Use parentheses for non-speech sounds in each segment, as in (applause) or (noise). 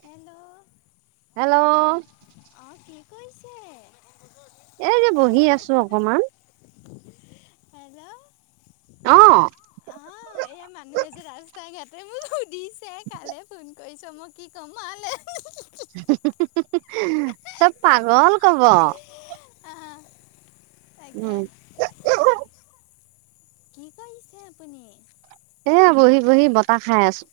Hello hello অ কি কৰিছে এ যে বহি আছো অকমান হেল্ল' অ অহ এয়া মানুহে যে ৰাস্তা ঘাট বোৰ সুধিছে কালে ফোন কৰিছ মই কি ক'মে চব পাগল কব তাকে উম কি কৰিছে আপুনি এ বহি বহি বতাহ খাই আছো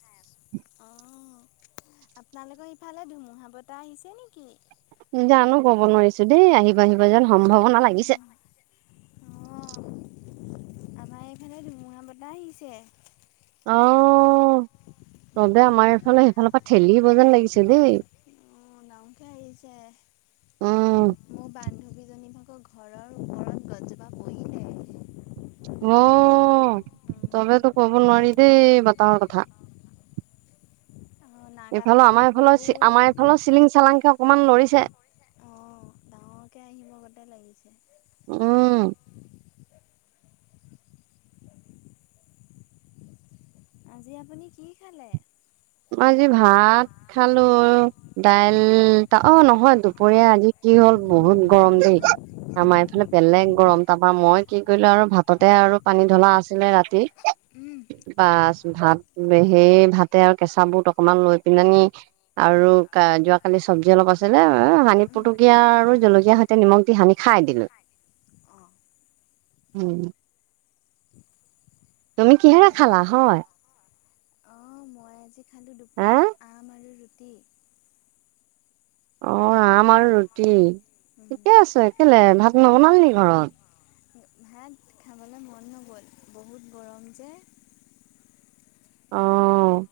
আহ আপোনালোকৰ ইফালে ধুমুহা বতাহ আহিছে নেকি নিজ আনো কব নোৱাৰিছো দেই আহিব আহিব যেন সম্ভাৱনা লাগিছে অঁ আমাৰ এইফালে ধুমুহা বতাহ আহিছে অ ভালৰ পৰা ঠেলিব যেন লাগিছে দেই অ ডাঙকে আহিছে উম মোৰ বান্ধৱী জনী ভাগৰ ঘৰৰ ওপৰত গছজোপা পহিলে অ তৰ কথা অ এইফালে আমাৰ নাগালেণ্ডতো এইফালৰ বহুত আমাৰ এইফালৰ চিলিং চালাংকে অকমান লৰিছে অ ডাঙৰকে আহিব গতে লাগিছে উম আজি আপুনি কি খালে আজি ভাত খালো দাইল অ নহয় দুপৰীয়া আজি কি হ'ল বহুত গৰম দিন আমাৰ এইফালে বেলেগ গৰম তাৰাপা মই কি কৰিলো আৰু ভাততে আৰু পানী ঢলা আছিলে ৰাতি উম পচ ভাত সেই ভাতে আৰু কেঁচা বুট অকমান লৈ পেলনি উম উম আৰু অ যোৱাকালি চব্জি অলপ আছিলে সানি পত জলকীয়া আৰু জলকীয়াাৰ সৈতে নিমখ দি সানি খাই দিলো অহ তুমি কিহেৰে ভালে খালা হয় অ', মই আজি খালো হা দুপৰীয়া আম আৰু ৰুটি। অ আম আৰু ৰুটি, ঠিকে আছে। কেলে ভাত নবনালি নেকি ঘৰত? ভাত খাবলৈ মন নগ'ল। বহুত গৰম যে, অ',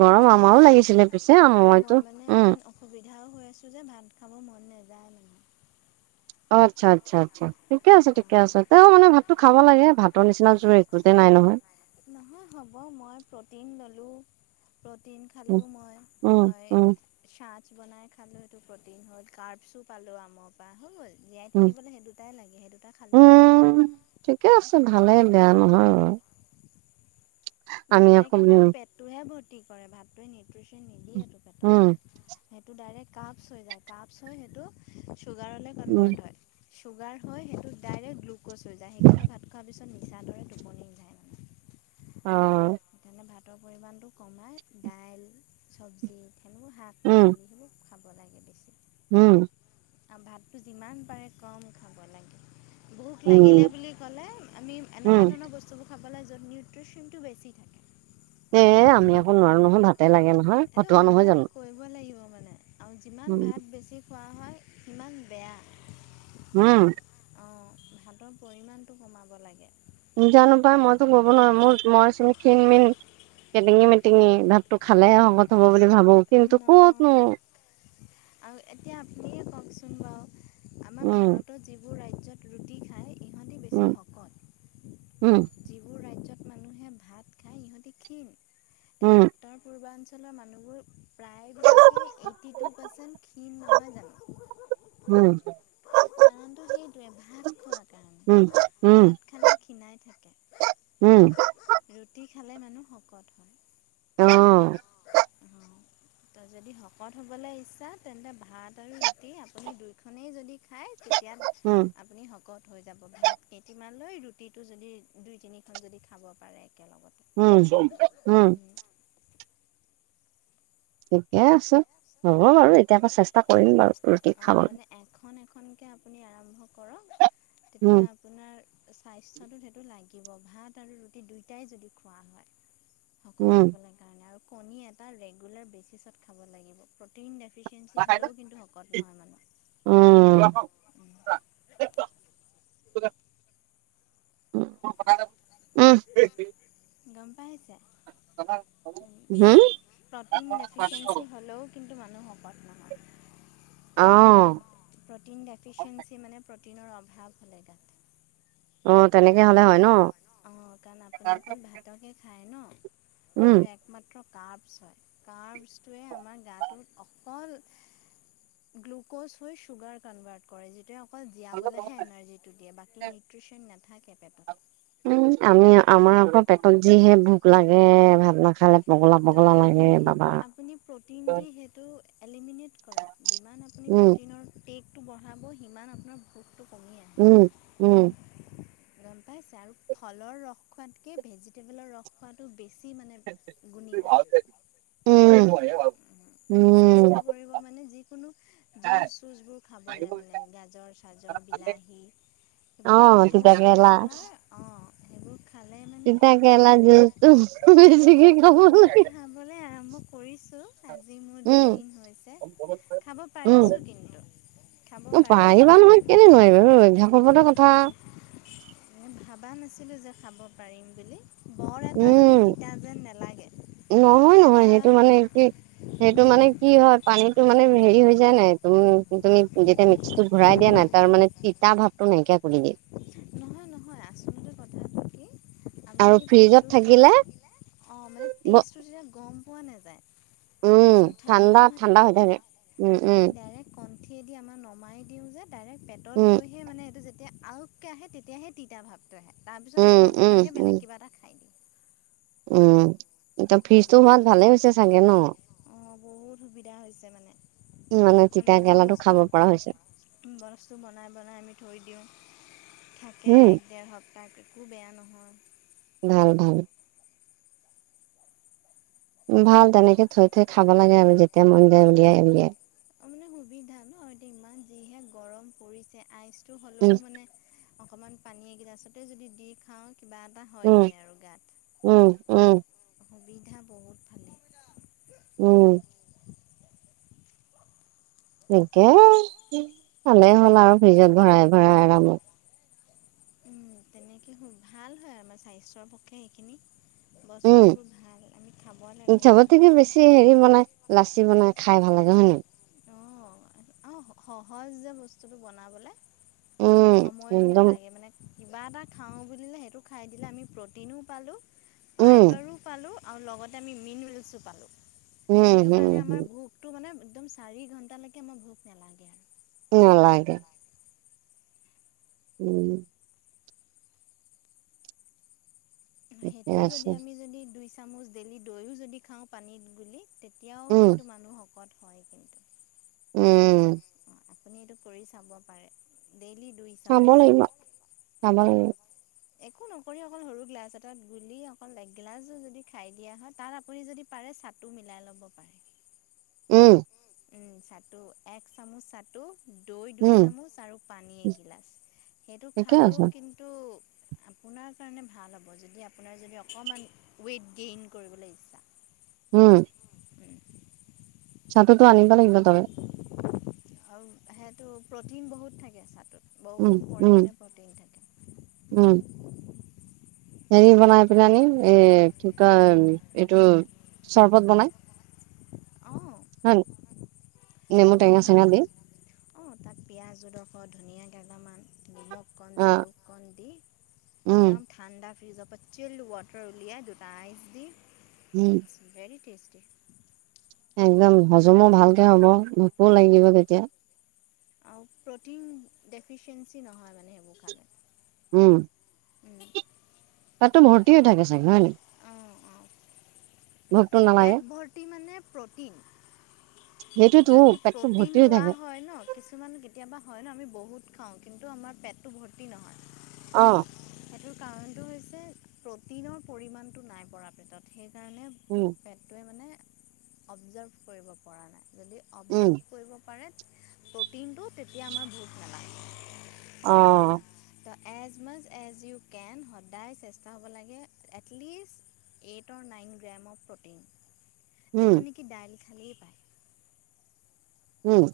গৰম আৰু আমাৰো মোৰ, লাগিছিলে পিছে মইতো মই মানে উম অকমান অসুবিধাও হৈ আছো যে নাই বনোৱা খাব মন নাযায় মানে, অ', আচ্ছা, আচ্ছা, আচ্ছা, ঠিকে আছে ঠিকে মানে আছে। তেওঁ মানে ভাতটো খাব লাগে ভাতৰ নিচিনা জোৰ একোতে নাই। নহয়, নহয় হ'ব মই প্ৰটিন ললো প্ৰটিন খালোঁ উম মই উম মই উম ছাত বনাই খালো সেইটো প্ৰটিন হ'ল কাৰ্ডচো খালো আমৰ পৰা হৈ গ'ল। জীয়াই উম থাকিবলৈ সেই দুটাই লাগে। সেই দুটা খালোঁ উম' ঠিকে আছে ভালেই বেয়া নহয় বাৰু, আমি ভাতে আকৌ কেৱল পেটটোহে ভৰ্তি কৰে। ভাতটোৱে নিউট্ৰিচিন উম' ডাইৰেক্ট কাপছ হৈ যায় কাপছ হৈ সেইটো চুগাৰলৈ উম উম কনভাৰ্ট হয়। চুগাৰ হৈ সেইটো ডাইৰেক্ট গ্লুক'জ হৈ যায়। সেইকাৰণে ভাত খোৱাৰ পিছত নিছা দৰে টোপনি যায়। (inaudible) অ', সেইকাৰণে ভাতৰ পৰিমাণটো কমাই, দাইল, চব্জি সেইবোৰ শাক উম -পাচলি বোৰ উম', আৰু ভাতটো যিমান পাৰে কম খাব লাগে। ভোক লাগিলে উম বুলি ক'লে, আমি উম এনেকুৱা ধৰণৰ বস্তুবোৰ খাব লাগে য'ত নিউট্ৰিচনটো বেছি। থাকে এ, আমি আকৌ নোৱাৰো নহয় ভাতে লাগে নহয়। এনে ফটোৱা নহয় অভ্যাস জানো কৰিব লাগিব। মানে আৰু যিমান উম ভাত বেছি খোৱা হয়, সিমান বেয়া। উম', অ' ভাতৰ পৰিমাণটো কমাব লাগে। জানো পাই মইতো ক'ব নোৱাৰ। মোৰ মই চোন খিন -মিন কেটিঙি মেটিঙি ভাতটো খালেহে শকত হ'ব পাৰি নহয় আৰু এতিয়া আপুনিয়ে কওঁকচোন? আমাৰ উম ভাৰতৰ যিবোৰ ৰাজ্য উম' উম', যিবোৰ ৰাজ্যত মানুহে ভাত খাই ইহঁতি ক্ষীণ, নে উম উত্তৰ পূৰ্বাঞ্চলৰ মানুহবোৰ প্ৰায়বিলাকে এইটি টু পাৰ্চেন্ট ক্ষীণ নহয় জানো? উম (inaudible) কাৰণতটো সেইটোৱে ভাত খোৱাৰ কাৰণে উম উম ভাত খালে ক্ষীণাই থাকে। উম' ৰুটি খালে মানুহ শকত হয়। অহ', ত যদি শকত হ'বলৈ ইচ্ছা, তেন্তে ভাত আৰু ৰুটি আপুনি দুইখনেই যদি খাই তেতিয়া উম আপুনি শকত হ'ম। হৈ যাব। ভাত কেইটিমান লৈ ৰুটিটো যদি দুই তিনিখন যদি খাব পাৰে। উম', উম', একেলগতে ঠিকে আছ হ'ব বাৰু এতিয়া আকৌ চেষ্টা কৰিম বাৰু ৰুটি অ খাবলৈ মানে এখন এখনকে আপুনি আৰম্ভ কৰক উম তেতিয়া আপোনাৰ স্বাস্থ্যটো সেইটো না থাকিব ভাত আৰু ৰুটি দুয়টাই যদি খোৱা হয়। শকত উম হ'বলৈ কাৰণে, কণী এটা ৰেগুলাৰ দেইলি খাব লাগিব প্ৰ'টিন যাতে ক্ষীণ মীন হ'লেও কিন্তু শকত নহয়। উম মানে উ' গম পাইছে প্ৰ'টিন ডেফিচিয়েঞ্চি হ'লেও হম কিন্তু মানুহ শকত নহয় অঁ কটিনৰ অভাৱ হ'লে গাত অ তেনেকে হলে কাৰণ হয় ন অ কাৰণ আপুনি অকল ভাতকে খায় ন উম সেইটো একমাত্ৰ কাৰভচ হয় কাৰভচটয়ে আমাৰ গাটোত অকল গ্লুকজ হৈ চুগাৰ কনভাৰ্ট কৰে যিয়া অকল জীয়াবলেহে এনাৰ্জিটো দিয়ে বাকী নিউট্ৰিচন নাথাকে পেটত উম আমি আমাৰ আকৌ পেটত যিহে ভোক লাগে ভাত নাখালে পগলা পগলা লাগে আপুনি বাবা সেইটো আপুনি প্ৰটিন দি সেইটো এলিমিনেট কৰক যিমান আপুনি উম প্ৰটিনৰ টেক বঢ়াব সিমান আপোনাৰ ভতটো কমি আহে উম উম গম পাইছে আৰু ফলৰ ৰস খোৱাতকে ভেজিটেবলৰ ৰস খোৱটো বেছি মানে ভ গুণীকাৰী ভাব চেষ্টা কৰিব মানে যিকোনো জুচ চুচ বোৰ খাবলৈ মানে গাজৰ চাজৰ বিলাহী অ, সেইবোৰ যদি তিতা জুচ খোৱা হয় অঁ সেইবোৰ খালে চিতকেল মানে জিেতো মই খাবলৈ আৰম্ভ কৰিছোঁ আজি মোৰ উম, দুদিন হৈছে খাব উম, পাৰিছোঁ কিন্তু খাব পাৰিছোঁ পাৰিবা নহয় কেনে নোৱাৰিবা অভ্যাসৰ ওপৰতো কথা। ম ভাবা নাছিলো যে খাব পাৰিম বুলি বৰ এটা মানে উম তিতা যেন নেলাগে নহয় নহয় এটা সেইটো মানে কি সেইটো মানে কি হয় পানীতটো মানে হেৰি হৈ যায় নাই তুম তুমি যেতিয়া মিক্সিটোো ঘূৰাই দিয়া নাই তাৰ মানে তিতা ভাৱটো নাইকিয়া কৰি দিয়ে নহয় নহয় আচলতে কথা আৰু ফ্ৰিজত থাকিলে অ মানে ব টেষ্ট ো তেতিয়া গম পোৱা নাই বচটো ঠাণ্ডা হৈ থাকে নাই আমি ডাইৰে্ ক উঠিয় দি আমাৰ নমাই দিওঁ যে ডাইৰেক্ট পেটত উম, গৈহে মানে এইটো যে তেতিয়া আওকে আহে তেতিয়াহে তেতিয়াহে তিতা ভাৱটো আহে তাৰপিছত উম, মই লগে উম, লগে উম, বেলেগ কিবা এটা খাই দিম। উম। এতিয়া ফ্ৰিজটো হোৱাত ভালে হৈছে চাগে ন? অহ, বহুত সুবিধা হৈছে মানে। মানে আমি তিতা এতিয়া কেৰেলাটো বস্তু খাব পৰা হৈছো। বস্তু বনাই বনাই আমি থৈ দিওঁ, থাকে উম এক দেৰ সপ্তাহ কৈ। একো বেয়া নহয়। ভাল, ভাল। ভাল তেনেকে থৈ থৈ খাব লাগে আৰু যেতিয়া মন যায় উলিয়াই উলিয়াই। অহ, মানে সুবিধা ন এতিয়া ইমান যিহে গৰম পৰিছে আইচটো হ'লেও উম মানে অকনমান পানী এগিলাছতে যদি দি খাওঁ। কিবা এটা উম হয়গে আৰু গাত। উম উম সুবিধা বহুত ভালেই উম। একে, ভালেই হ'ল আৰু ফ্ৰিজত ভৰাই ভৰাই আৰামত। উম, তেনেকে হওঁক ভাল হয় আমাৰ স্বাস্থ্যৰ পক্ষে সেইখিনি। উম, বস্তুবোৰ ভাল আমি খাব লাগে সেইবোৰ চবতে কি বস্তু বেছি হেৰি বনাই লাচি বনাই খাই ভাল অহ', হয়, নে। অহ, সহজ যে বস্তুটো বনাবলে উম সময়ো একদম নালাগে মানে। কিবা এটা খাওঁ বুলিলে সেইটো খাই দিলে, আমি প্ৰটিনো পালোঁ উম ফাইবাৰো পালোঁ। আৰু লগতে আমি মিনৰ্লেছো পালোঁ। যিটো উম কাৰণে আমাৰ হম ভোকটো মানে একদম চাৰি ঘণ্টালৈকে মই ভোক নালাগে আৰু। নেলাগে। উম। ঠিকে সেইটোও যদি আছে আমি যদি দুই চামুচ ডেইলি দৈও যদি খাওঁ পানীত গুলি। তেতিয়াও উম কিন্তু মানুহ শকত হয় কিন্তু। উম। অ আপুনি এইটো কৰি চাব পাৰে। ডেইলি দুই চাব চামুচ লাগিব। চাব লাগিব। একো নকৰি অকল সৰু গিলাছ এটাত গুলি অকল এক গিলাচো যদি খাই দিয়া হয়, তাত আপুনি যদি পাৰে চাটো মিলাই ল'ব পাৰে। উম চাটো এক চামুচ চাটো। দৈ দুই উম চামুচ আৰু পানী এগিলাচ, সেইটো ঠিকে খালেও আছে কিন্তু (unintelligible) আপু আপোনাৰ কাৰণে ভাল হ'ব, যদি আপোনাৰ যদি অকণমান ৱেইট গেইন কৰিবলৈ ইচ্ছা। উম। চাটোতো আনিব লাগিব তাৰে। আৰু সেইটো প্ৰ'টিন বহুত থাকে চাটোত। উম বহুত উম পৰিমাণে প্ৰ'টিন উম থাকে। হেৰি বনাই পনি আনি, এই কি কয় এইটো চৰপত বনাই। (unintelligible) হয়। নেমু খুব টেঙা ভাল চেঙা দি হয় অহ, তাত পিয়াজ জডোখৰ ধুনীয়া কণ অ জালুক কণ দি, উম একদম ঠাণ্ডা ফ্ৰিজত পতচিল ৱাটাৰ উলিয়াই দুটা আইচ দি, উম ইটছ ভেৰি টেষ্টি। একদম হজমো ভালকে হ'ব, ভোকো লাগিব তেতিয়া। আৰু প্ৰ'টিন দেফিচিয়েঞ্চি নহয় মানে সেইবোৰ খালে। উম। তাতটো ভৰ্ত্তি থাকে চাগে হয় নাই। অঁ অঁ ভোকটো নালাগে পেট ভৰ্তি মানে প্ৰ'টিন। সেইটোতো যদি পেটটো ভৰ্তি প্ৰটিন হৈ লোৱা থাকে হয় ন কিছুমান কেতিয়াবা হয় ন আমি বহুত বহুত খাওঁ। কিন্তু আমাৰ পেটটো ভৰ্তি নহয়। আহ। সেই কাৰণটো হৈছে প্ৰটিনৰ পৰিমাণটো নাই পৰা পেটত সেই সেইকাৰণে উম পেটটোৱে মানে অবজাৰ্ভ কৰিব পৰা নাই। যদি উম অবজাভ কৰিব পাৰে প্ৰ'টিনটো তেতিয়া আমাৰ ভোক নালাগে। অ' ত, as much as you can সদায় চেষ্টা হ'ব লাগে। Least eight or nine gram of protein um যিটো নেকি ডাই খালেই পায়। উম।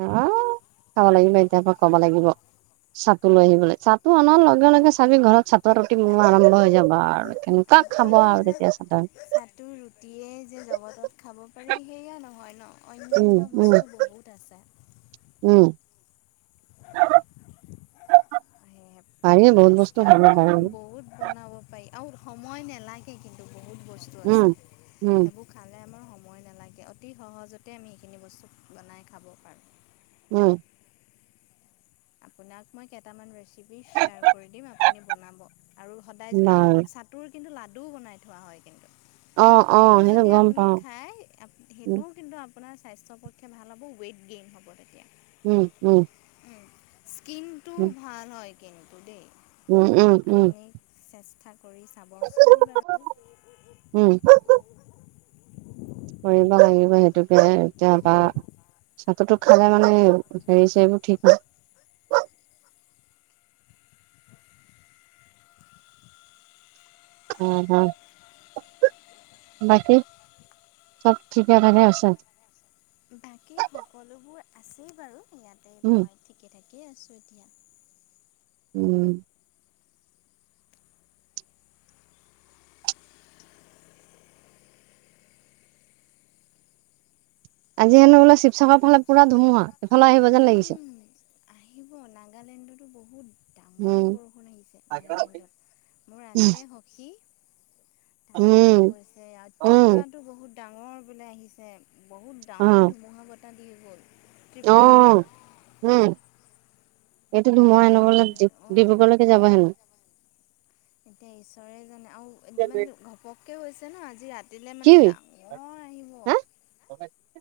আহ। চাব লাগিব এতিয়াৰ পৰা ক'ব লাগিব চাটো লৈ আহিবলৈ চাটো অনাৰ লগে লগে চাবি ঘৰত চাতৰ ৰুটি মোৰ আৰম্ভ হৈ যাব আৰু কেনেকুৱা খাব আৰু তেতিয়া চাটৰ। চটো ৰুটিয়ে যে জগতত খাব। হেয়া নহয় ন উম অন্যয়ান্য উম বস্তু বহুত আছে। উম (unintelligible) সেহে পাৰি বহুত বস্তু চেষ্টা খাব পাৰি অ' বহুত বনাব পাৰি। আৰু সময় নালাগে কিন্তু বহুত বস্তু উম আছে উম সেইবোৰ খালে আমাৰ সময় সময় নালাগে অতি সহজতে আমি এইখিনি বস্তু বনাই খাব পাৰোঁ। উম। আপোনাক মই কেটামান ৰেচিপি চেয়াৰ কৰি দিম আপুনি বনাব। আৰু সদায় আৰু বাৰু চাটোৰ কিন্তু লাডু বনাই থোৱা হয়। অ অ সেইটো যদি গম আপুনি পাও খাই আপুনি উম সেইটোও কিন্তু আপোনাৰ স্বাস্থ্যৰ পক্ষে ভাল হ'ব ৱেইট গেইন হ'ব তেতিয়া। উম, উম। স্কিনটো উম ভাল হয়। কিন্তু দেই উম উম উম আপুনি চেষ্টা কৰি চাবচোন বাৰু। উম কৰিব লাগিব সেইটোকে এতিয়া বা। চাতুটো খালে মানে হেৰিছে এইবোৰ ঠিক হয়। উম, হম। বাকী চ'ব ঠিকে থাকে আছে। বাকী সকলোবোৰ আছেই বাৰু। উম। এনে আছোঁ এতিয়া। উম। আজি হেনো বোলে শিৱসাগৰ ফালে পুৰা ধুমুহা, এফালে আহিব যেন লাগিছে। উম, আহিব যেন লাগিছে। আহিব নাগালেণ্ডতো বহুত। উম ডাঙৰকে বৰষুণ আহিছে নাগালেণ্ডত মোৰ উম, আছে সখী। তাইয়ো মোক উম, কৈছে আৰু উম, ত্ৰিপুৰাতো বহুত ডাঙৰ বোলে আহিছে। বহুত ডাঙৰকে ধুমুহা বতাহ দি গ'ল। আহ, ত্ৰিপুৰাত উম। এইটো মোৰ ধোমহাই হেনো বান্ধৱী অঁ ডিব্ৰুগড়লৈকে যাব হেনো। এতিয়া ঈশ্বৰে জানে। আৰু ইমান ঘপককৈ হৈছে ন আজি ৰাতিলৈ কি মানে ডাঙৰ আহিব। (unintelligible)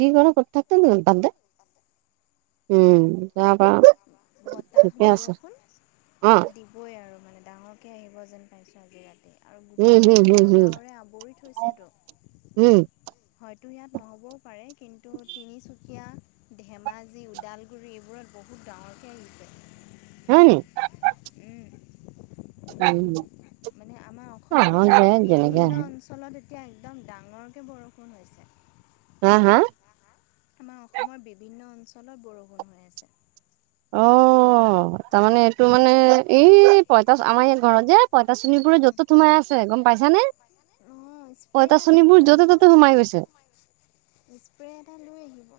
যি কৰা কৰি থাক নে তাতে উম। তাৰ পৰা বতাহ, ঠিকে আছে বৰষুণ অ', দিবই আৰু মানে। ডাঙৰকৈ আহিব যেন পাইছোঁ আজি ৰাতি। আৰু উম, গোটেই হম, কলা হম, হম, ডাৱৰে আৱৰি থৈছেতো হম, হয়তো ইয়াত নহ'বও পাৰে কিন্তু তিনি চু সেয়া ধেমাজি ওদালগুৰি এইবোৰত বহুত ডাঙৰকৈ আহিছে হয় নি? মানে আমাৰ উম আহ অসমৰ যে জেগা বিভিন্ন হ অঞ্চলত এতিয়া একদম ডাঙৰকৈ বৰষুণ হৈছে হম হা আমাৰ অসমৰ বিভিন্ন অঞ্চলত বৰষুণ হৈ আছে অ তাৰমানে এইটো মানে এই পইতাশ আমাৰ এই ঘৰত যে পইা তাৰ চোণিপুৰত যতো সোমাই আছে গম পাইছানে অঁ স্প্ৰে' এটা লৈ পইতাচনীিবোৰ য'তে আহিব ত'তে সোমাই গৈছে স্প্ৰে এটা লৈ আহিব